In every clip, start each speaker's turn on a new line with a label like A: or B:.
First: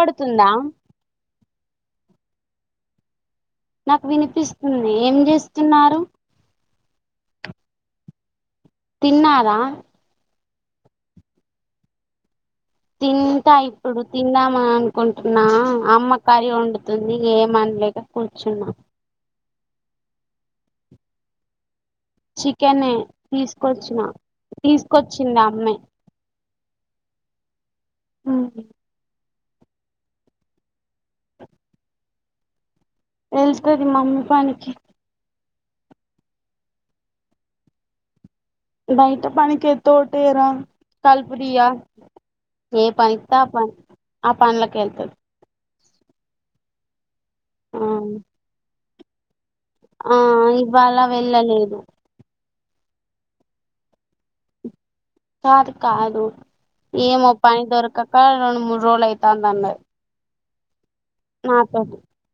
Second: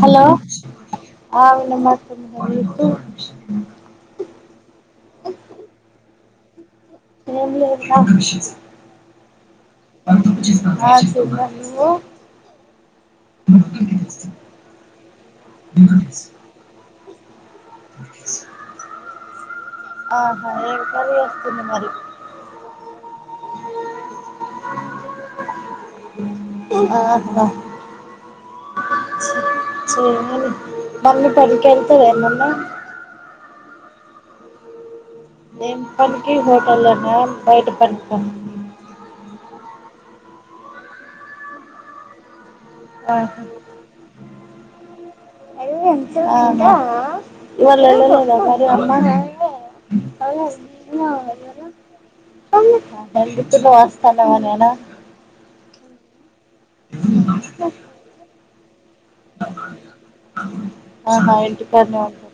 A: Hello
B: నాకు వినిపిస్తుంది ఏం చేస్తున్నారు
A: ఏం లేదు మ
B: తిన్నార
A: ఆ తిన్నాం నువ్వు
B: తింటా ఇప్పుడు తిందామనుకుంటున్నా అమ్మ కర్రి వండుతుంది ఏ వండలేదు కూర్చున్న
A: ఆహా ఏ కర్రీ చేస్తుంది మరి
B: చికె నె తీసుకొచ్చిన తీసుకొచ్చింది అమ్మే
A: ఆహ
B: ఉంది
A: మళ్ళి పని కెళ్తార ఏమన్న
B: వెళ్తుంది మా అమ్మ పనికి
A: ఏం పనికి హోటల్లెనా బయట పనికా
B: బయట పనిికేతై ఓటు వేయరా పల్పరియ్యా ఏ పని ఇత్తె ఆ పనులకి వెళ్తాది
A: ఆహ్ ఇవాళ వెళ్లలేదా మరి అమ్మానాన్న.
B: ఆ ఇవాళ వెళ్ళలేదు
A: ఆహ్. డిత వస్త నైనా.
B: అది కాదు ఏమా పని దొరకాక రెండు మూడు. రోల్ అయితా అనిఅన్నది.
A: ఆహా ఇంటిపట్టునే ఉంటు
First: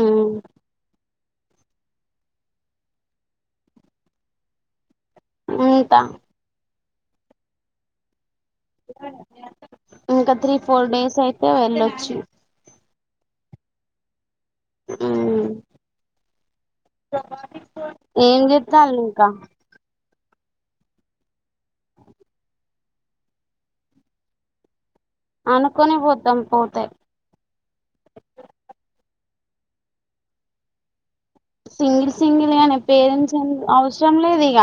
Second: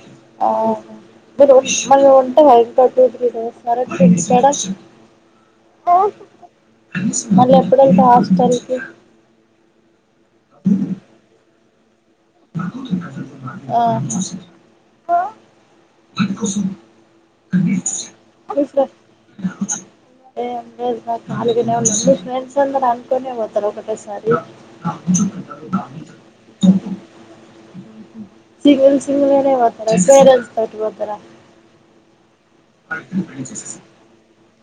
B: ఉమ్
A: అవును. మీరు మరి వంటా [unintelligible]
B: ఉంటా.
A: మళ్ళీ ఎప్పుడైత.
B: ఇంకా త్రీ ఫోర్ డేస్ అయితే వెళ్ళొచ్చు.
A: ఆహ్.
B: ఉమ్. ఏం
A: మీ ఫ్రె
B: చెస్తంలు ఇంకా.
A: ఏం లేదురా ఖాళీగానే ఉన్నాం మీ ఫ్రెండ్స్ అందరు అనుకునే పోతారు ఒకటేసారి.
B: అనుకొనే పోతాం పోతే.
A: సింగిల్ సింగిల్ గానే పోతారా పేరెంట్స్ తోటి పోతారా.
B: సింగిల్ సింగిల్ గానే పేరెంట్స్ ఎందు అవసరం లేదు ఇక.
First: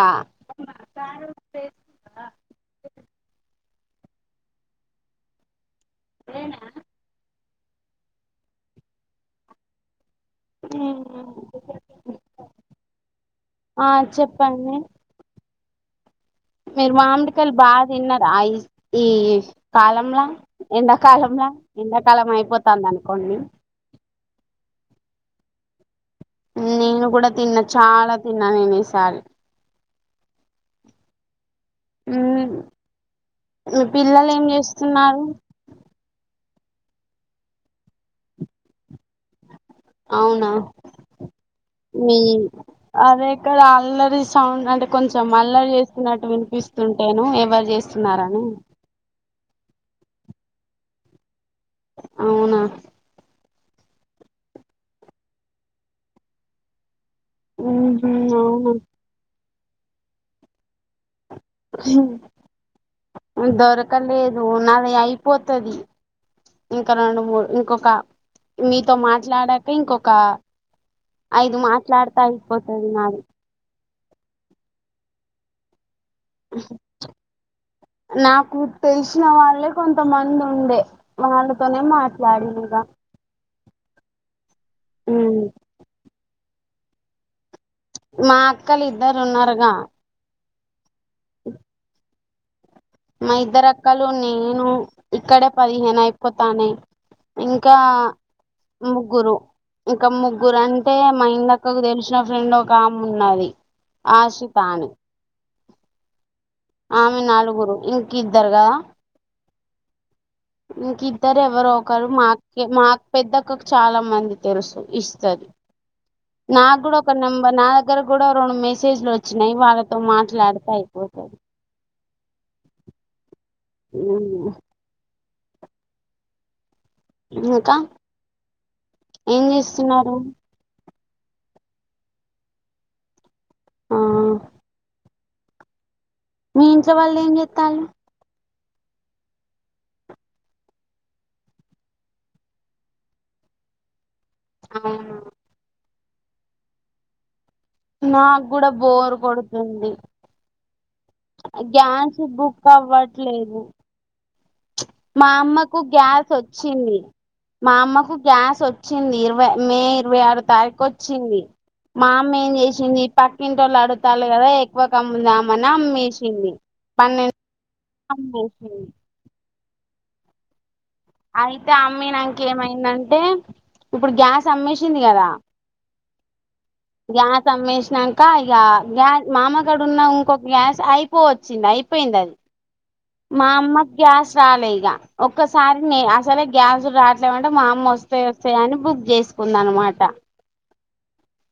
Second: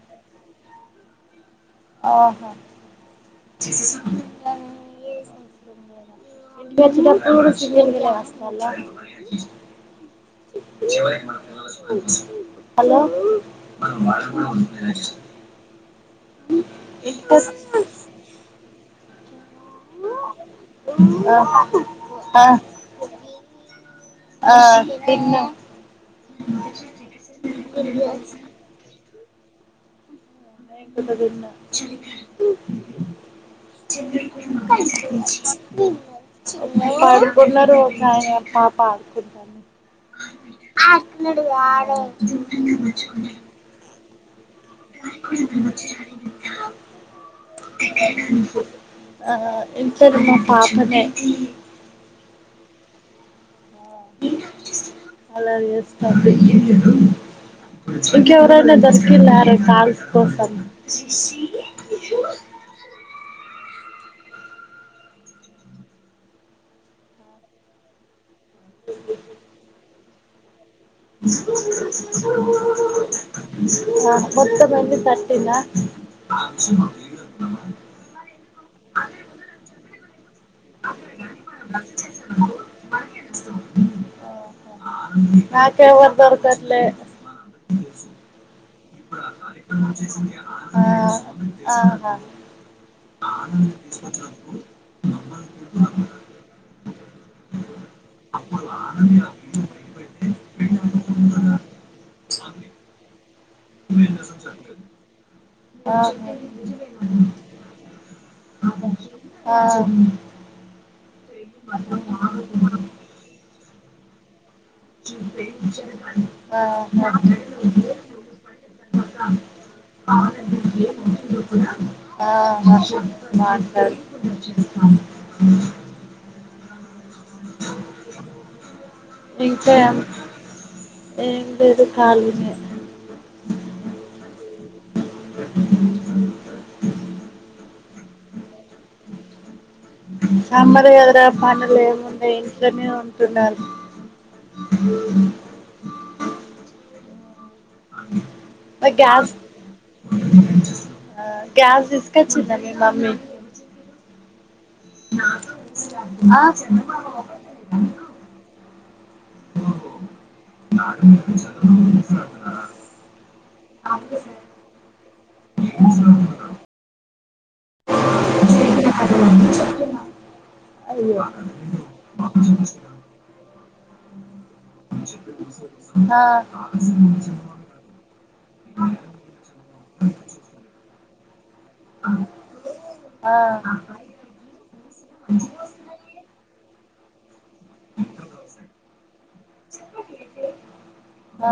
A: ఆహ్. ఇంటికొచ్చేటప్పుడు కుడ సింగిల్గానే వస్తారులే ఉమ్. హలో.
B: ఆ చెప్పండి మీరు మామిడికాయలు బాగా
A: ఇంటికి
B: తిన్నార ఆహ్ ఈ. కాలంలా ఎండకాలంలా ఎండకాలం
A: ఆ
B: అయిపోతుంది అనుకోండి.
A: ఆహ్ తిన్నాం.
B: నేను కూడా తిన్నా చాలా తిన్నా నేను ఈసారి.
A: నేను కూడా తిన్న.
B: ఉమ్ మీ పిల్లలు ఏం చేస్తున్నారు
A: ఉమ్. పాడుకున్నరు ఒక ఆయన పాప ఆడుకుంటుంది.
B: అవునా మీ అదేక్కడ అల్లరి. అవున అంటే కొంచెం అల్లరి చేస్తున్నట్టు వినిపిస్తుంటేను ఎవరు చేస్తున్నారని.
A: ఆహ్. ఇంకెవరు మా పాపనే.
B: అవునా.
A: అలా చేస్తా.
B: ఉహు అవును
A: ఇంకేవరైనా దసుర్కిల్రే కాల్స్కోసం.
B: ఉమ్. దొరకలేదు నాది అయిపోతది ఇంకా రెండు మూడు ఇంకొక. మీతో మాట్లాడాక ఇంకొక. ఐదు మాట్లాడితే అయిపోతది నాది
A: ఆహ్ బొట్టు పోయింది పట్టిందా.
B: నాకు తెలిసిన వాళ్ళే కొంతమంది ఉన్. ఉండే వాళ్ళతోనే మాట్లాడిన ఇగ.
A: ఉమ్. నాకెవ్వరూ దొరకట్లే.
B: పక్కలిద్దరు ఉన్నారుగా.
A: ఆ ఆహా
B: మా ఇద్దరు అక్కలు నేను ఇక్కడే పదిహేను అయిపోతనయ్ ఇంకా ముగ్గురు ఇంకా ముగ్గురు అంటే మా ఇందక్కకు తెలిసిన ఫ్రెండ్ ఒక ఆమె ఉన్నది ఆషితాని
A: ఆహా
B: ఆమె నాలుగురు ఇంక ఇద్దరు కదా ఇంక ఇద్దరు ఎవరు ఒకరు మా అక్కె మా పెద్ద అక్కకు చాలా మంది తెలుసు ఇస్తది నాకు గూడా ఒక
A: మాట్లాడు
B: నెంబర్ నా దగ్గర గూడా రెండు మెసేజ్లు వచ్చినయ్ వాళ్ళతో మాట్లాడితే అయిపోతది
A: ఆహా మాట్లడు
B: ఇంకా ఏం
A: ఇంకా ఏం
B: చేస్తున్నారు
A: ఏం లేదు ఖాళీనే
B: ఆ మీ ఇంట్లో వాళ్ళు ఏం జేత్తాలు
A: సమ్మర్ కదర పండగలు ఏమున్నయ్ ఇంట్లోనే ఉంటున్నారు
B: అవునా నాకు కూడా బోరు
A: గ్యాస్
B: గొడుతుంది గ్యాస్
A: తీసుకొచ్చిందా
B: బుక్
A: మీ మమ్మీ
B: అవ్వట్లేదు మా అమ్మకు గ్యాస్
A: ఆ
B: వచ్చింది మా అమ్మకు గ్యాస్ వచ్చింది ఇరవై మే ఇరవై ఆరు తారీఖు వచ్చిది మా అమ్మ చేసింది పక్కింట్లోళ్ళు అడులుతాళ్ళు కదా ఎక్కువకి అమ్ముదామని అమ్మేసింది పన్నె అమ్మేసింది.
A: అయ్యో
B: అయితే అమ్మినంక ఏమైదంటే ఇప్పుడు గ్యాస్ అమ్మేసింది కదా
A: ఆ
B: గ్యాస్ అమ్మేసినంక ఇగ గ్యా మామగాడ ఉంకో గ్యాస్ అయిపో చింది అయిపోయిందది మా అమ్మకి గ్యాస్ రాలే ఇగ ఒక్కసారిన్నే అసలే గ్యాస్ రాట్లేమంటే మా అమ్మ వస్తయ్ వస్తయ్ అని బుగ్ జేసుకుందనమాట
A: ఆ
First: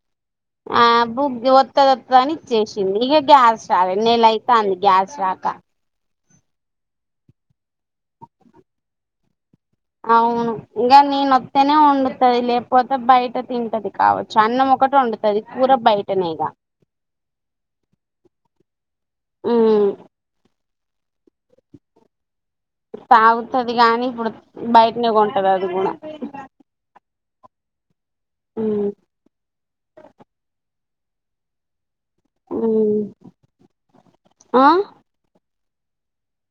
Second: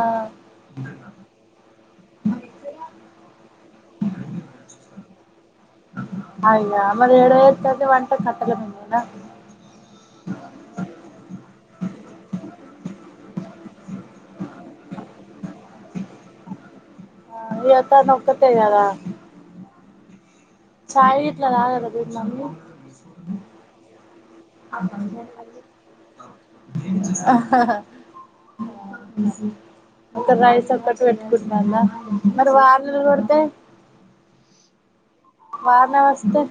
B: ఆ బుగ్ జెవద్ త్తద వత్తదని ఇచ్చేసింది ఇగ గ్యాస్ రాలే నెలై తాంది గ్యాస్ రాక
A: అయ్యే మరి ఏడ చెత్తది వంట కట్టల మీదనేన
B: అవును ఇంగే నేనొత్తేనే వండుతది లేపోతే బయట తింటది కావచ్చు అన్నం ఒకటి వండుతది కూర బయ టేనేగా
A: ఆ ఇగ తన ఒక్కత్తే గద
B: ఉమ్
A: చాయ్ గిట్లా తాగద మీ మమ్మి
B: తాగుతది గాని ఇప్పుడు
A: అ
B: బయటనే కొంటది అది కూడా ఉమ్
A: ఇంక రైస్ ఒక్కటే పెట్టుకుంటాంద మరి
B: ఉమ్
A: వాన్లు గొడితే
B: ఆ
A: వాన వస్తే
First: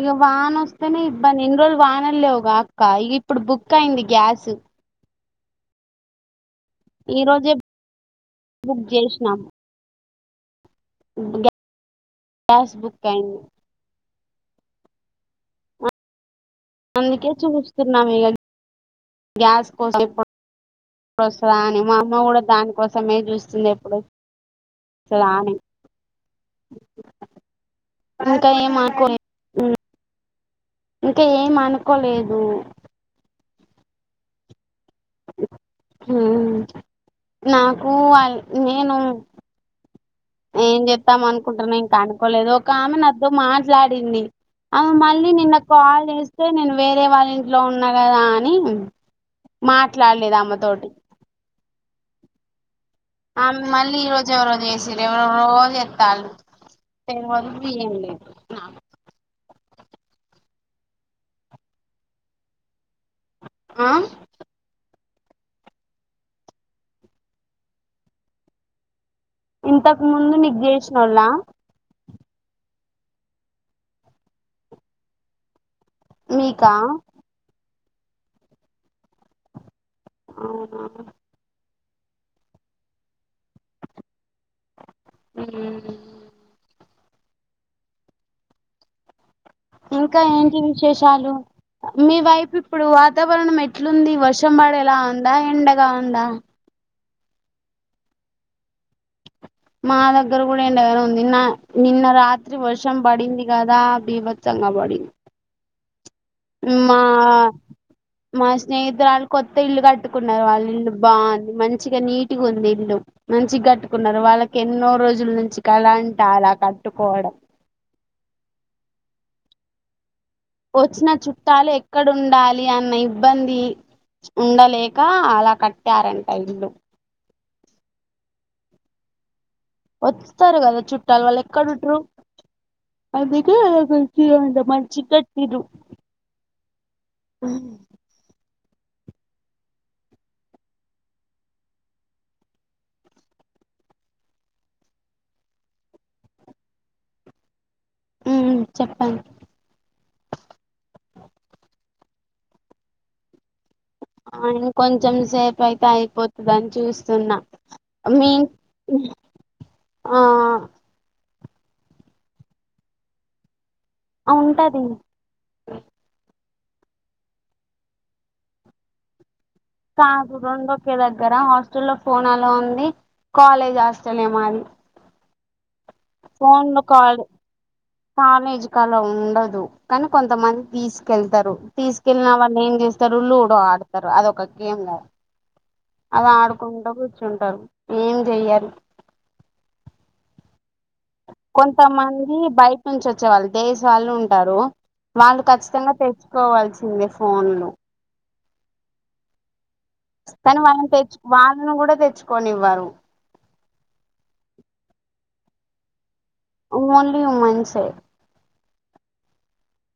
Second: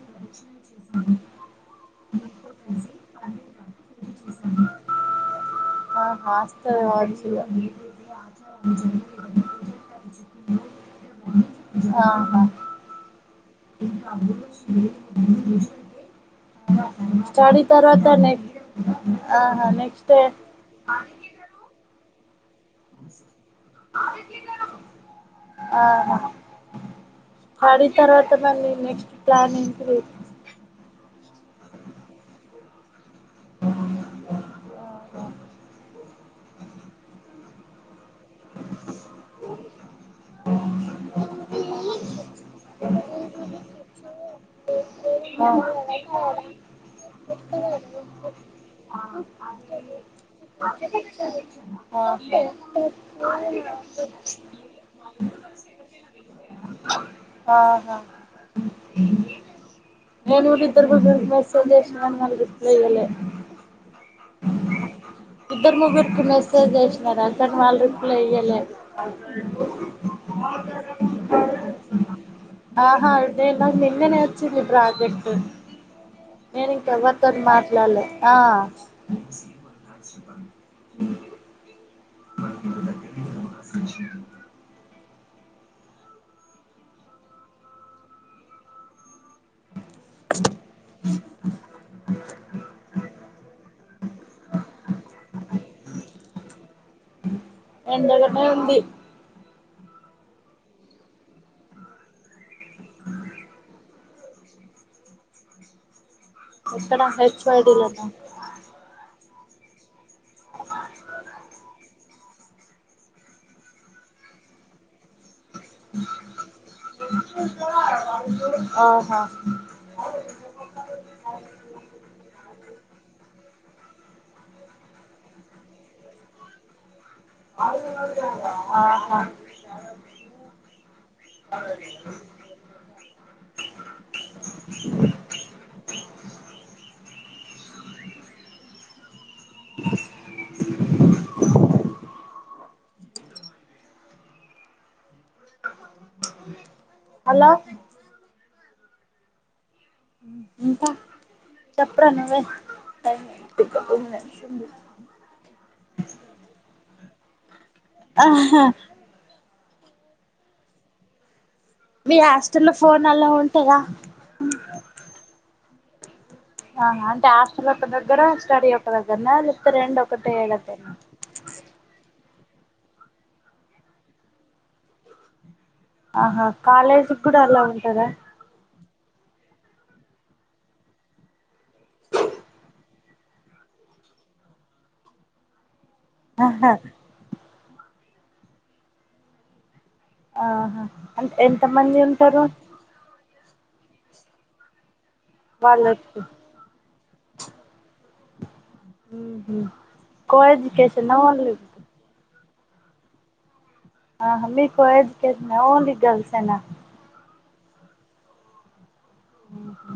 B: ఇగ వాన వస్తేనే ఇబ్బంది ఇన్ని రోలు వానలు లేవుగా అక్క ఇగో ఇప్పుడు బుక్ అయింది గ్యాసు
A: ఒ ఆస్త
B: ఈ
A: పట్టి
B: రోజే బుక్
A: ఇగ
B: చేసినాం
A: ఆహ
B: గ్యాస్ బుక్ అయింది అందుకే
A: స్టడీ తర్వాత
B: చూస్తున్నాం ఇక
A: నెక్స్ట్ ఆహా నెక్స్ట్ ఏం
B: పస్వాని మా అమ్మ కూడా దానికోసమే చూస్తుంది ఎప్పుడు వస్తుందా అని
A: ఆహ ఆడి తర్వాత
B: ఇంకా
A: మళ్ళీ
B: ఏం
A: నెక్స్ట్
B: అనుకోలేదు
A: ప్లాన్ ఏంటి తె
B: ఇంకా ఏం అనుకోలేదు. ఉమ్ నాకు అయ్ నేను ఏం చెత్తాం అనుకుంటున్నా ఇంకా అనుకోలేదు ఒక ఆమె నాతో మాట్లాడింది ఆమె మళ్ళీ నిన్న కాల్ చేస్తే నేను వేరే వాళ్ళ ఇంట్లో ఉన్నా కదా అని మాట్లాడలేదు ఆమెత్
A: ఒ
B: ఆమె మళ్ళీ ఈ రోజు ఎవర్రో చేసిర్రు ఎవరెవరో చేత్తాళ్ళు [inaudible]
A: ఆహా
B: ఫీయంలేదు నా
A: నేను ఊరుద్దరు గుర్ పరిచయం చేస్నా కాని రిప్లై కాని ఇయ్యలే
B: ఆ
A: ఇద్దరు ముగ్గురికి మెసేజ్ చేేసినా కాని వాళ్ రిప్లై ఇయ్యలే
B: ఇంతకు ముందు నీకు చేసినోళ్ళ
A: ఆహా అదే నా నిన్ననే వచ్చింది ప్రాజెక్ట్ నేను
B: మీకా
A: ఇంకెవరితోటి మాట్లాడ్లే ఆ
B: అవ్నా?
A: బ
B: ఉమ్ ఇంకా ఏంటి విశేషాలు మీ వైపు ఇప్పుడు వాతావరణం ఎట్లుంది? వర్షం పడేలా అందా ఎండగా ఉందా?
A: ఎండ గానే ఉంది
B: మా దగ్గర కూడా ఎండగనే ఉంది. నిన్న నిన్న రాత్రి వర్షం పడింది కదా బీభత్స ఆ పడింద్ మా
A: ఎక్కడ హెచ్ వై డి లోనా
B: మా స్నేహితురాల్ కొత్త ఇల్లు కట్టుకున్నారు వాళ్ళు ఇల్లు బాగుంది మంచిగా నీట్ గుంది ఇల్లు మంచిగ్ కట్టుకున్నారు వాళ్ళకి ఎన్నో రోజుల నుంచి కళ అంట అలా కట్టుకోవడం
A: ఆహ
B: లీ అన్న ఇబ్బంది ఉండలేక అలా కట్టారంట ఇల్లు
A: ఆహ
B: వస్తారు కదా చుట్టాలు వాళ్ళు ఎక్కడుట్రు అందుకే గురించి అంత మంచిగ్ కట్టిర్రు ఉమ్
A: అలో
B: ఉమ్ చెప్పండ్
A: ఇంకా చెప్రా నువ్వే ఐ
B: ఆ ఇం కొంచెం సేపు అయితే అయిపోతదని చూస్తున్నా మీన్
A: ఆహా
B: ఆ
A: మీ హాస్టల్ లో ఫోన్ అలో ఉం
B: ఉంటది
A: ఆ అంటే హాస్టల్ ఒక్క దగ్గర స్టడీ ఒక దగ్గర్నా లే
B: కాడు రెండు ఒకే దగ్గర హాస్టల్ లో ఫోన్ ఆలో ఉంది కాలేజ్ హాస్టల్ ఏ మాది
A: ఆహా
B: ఫోన్ లో
A: కాలేజీకి
B: కాదు
A: కూడా అలా ఉంటదా
B: కాలేజ్ కలో ఉండదు కానీ కొంతమంది తీసుకెళ్తారు తీసుకెళ్లిిన వాళ్ళు ఏం చేస్తారు లూడో ఆడుతారు అదొక గేమ్ అది
A: ఆహా
B: ఆడుకుంట కూర్చుంటారు ఏం చెయ్యారు
A: ఆహా అంటే ఎంత మంది
B: కొంతమంది
A: ఉంటారు
B: బయట నుంచి వచ్ డే వాళ్ళు ఉంటారు వాళ్ళు ఖచ్చితంగా
A: వాళ్ళకి
B: తెచ్చుకోవాల్సిందే ఫోన్లు
A: మ్ హు
B: కానీ వాళ్ళని తెచ్ వాళ్ళను కూడా తెచ్చుకొనివ్వారు
A: ఆహా మీ కో ఓన్లీ గల్స్
B: ఓన్లీ ఉమన్సై
A: మ్ హు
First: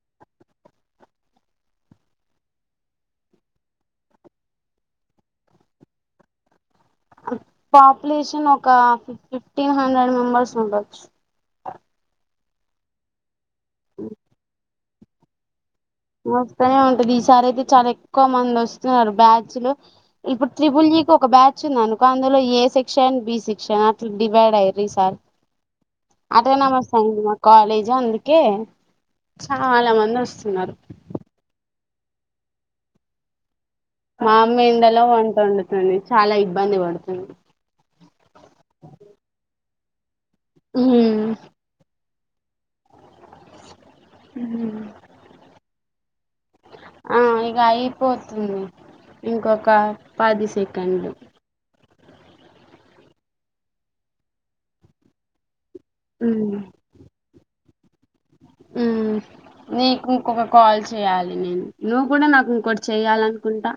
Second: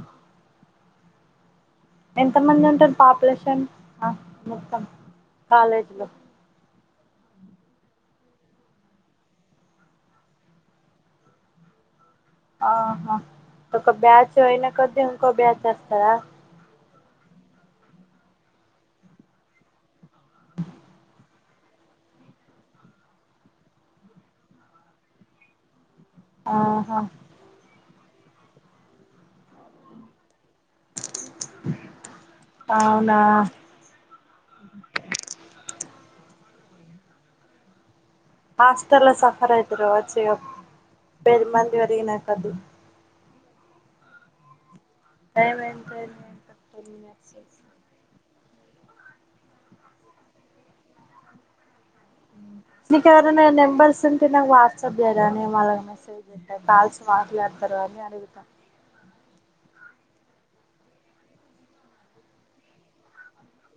A: ఎంత మంది ఉంటారు పాపులేషన్ మొత్తం కాలేజీలో
B: పాపులేషన్ ఒక ఫిఫ్టీన్ హండ్రెడ్ మెంబర్స్ ఉండొచ్చు
A: ఆహా ఒక ఒక బ్యాచ్ అయినా కొద్దీ ఇంకో బ్యాచ్స్త
B: వస్తనే ఉంటది ఈసారి అయితే చాలా ఎక్కువ మంది వస్తున్నారు బ్యాచ్లు ఇప్పుడు త్రిపుల్ ఇ కి ఒక బ్యా చ్ ఉందనుకో అందులో ఏ సెక్షన్ బి సెక్షన్ అట్లా డివైడ్ అయ్యరు ఇ సారి అట్నామస్
A: ఆహా
B: ఆఇంది మ కాాలేజ్ జ్ అందుకే చాలా మంది వస్తున్నారు
A: అవునా
B: మా అమ్మ ఎండలో వంట వండుతుంది చాలా ఇబ్బంది పడుతుంది
A: హాస్టెల్ లో సఫర్ అయితరు కావచ్చు ఇగ
B: ఉ
A: బె మంది పెరిగిన కోద్ది
B: మ్
A: టైం ఎంత ఆఇంది ఇంకా టెన్ మినిట్స్
B: మ్ ఇంకొక పది సెకండ్లు
A: నిక్ ఎవరినైనా నెంబర్స్ ఉంటే నాకు వాట్సాప్ చేయరా నిను మల్ మెసేజ్ పెడుతా కాల్స్ మాట్లాడుతారో అని అడుగుత
B: మ్ నీకు ఇంకొక కాల్ చేయ్యాలి నేను నువ్వు కూడా నాకు ఇంకోటి చెయ్యాలనుకుంటా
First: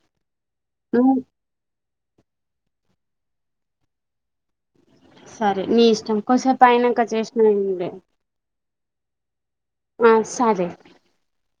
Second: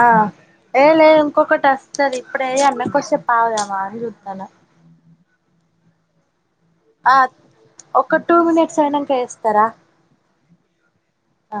A: ఆ ఏే లేదు ఇంకొకటస్ స్తది ఇప్పుడే చేయాల్నా కొదిసేపు ఆగుదామా అని చుతన
B: సరే నీ ఇష్టంకోసెప్
A: ఆ ఒక టూ మినిట్స్ అయినాక చేస్తారా
B: ఆ సరే
A: ఆ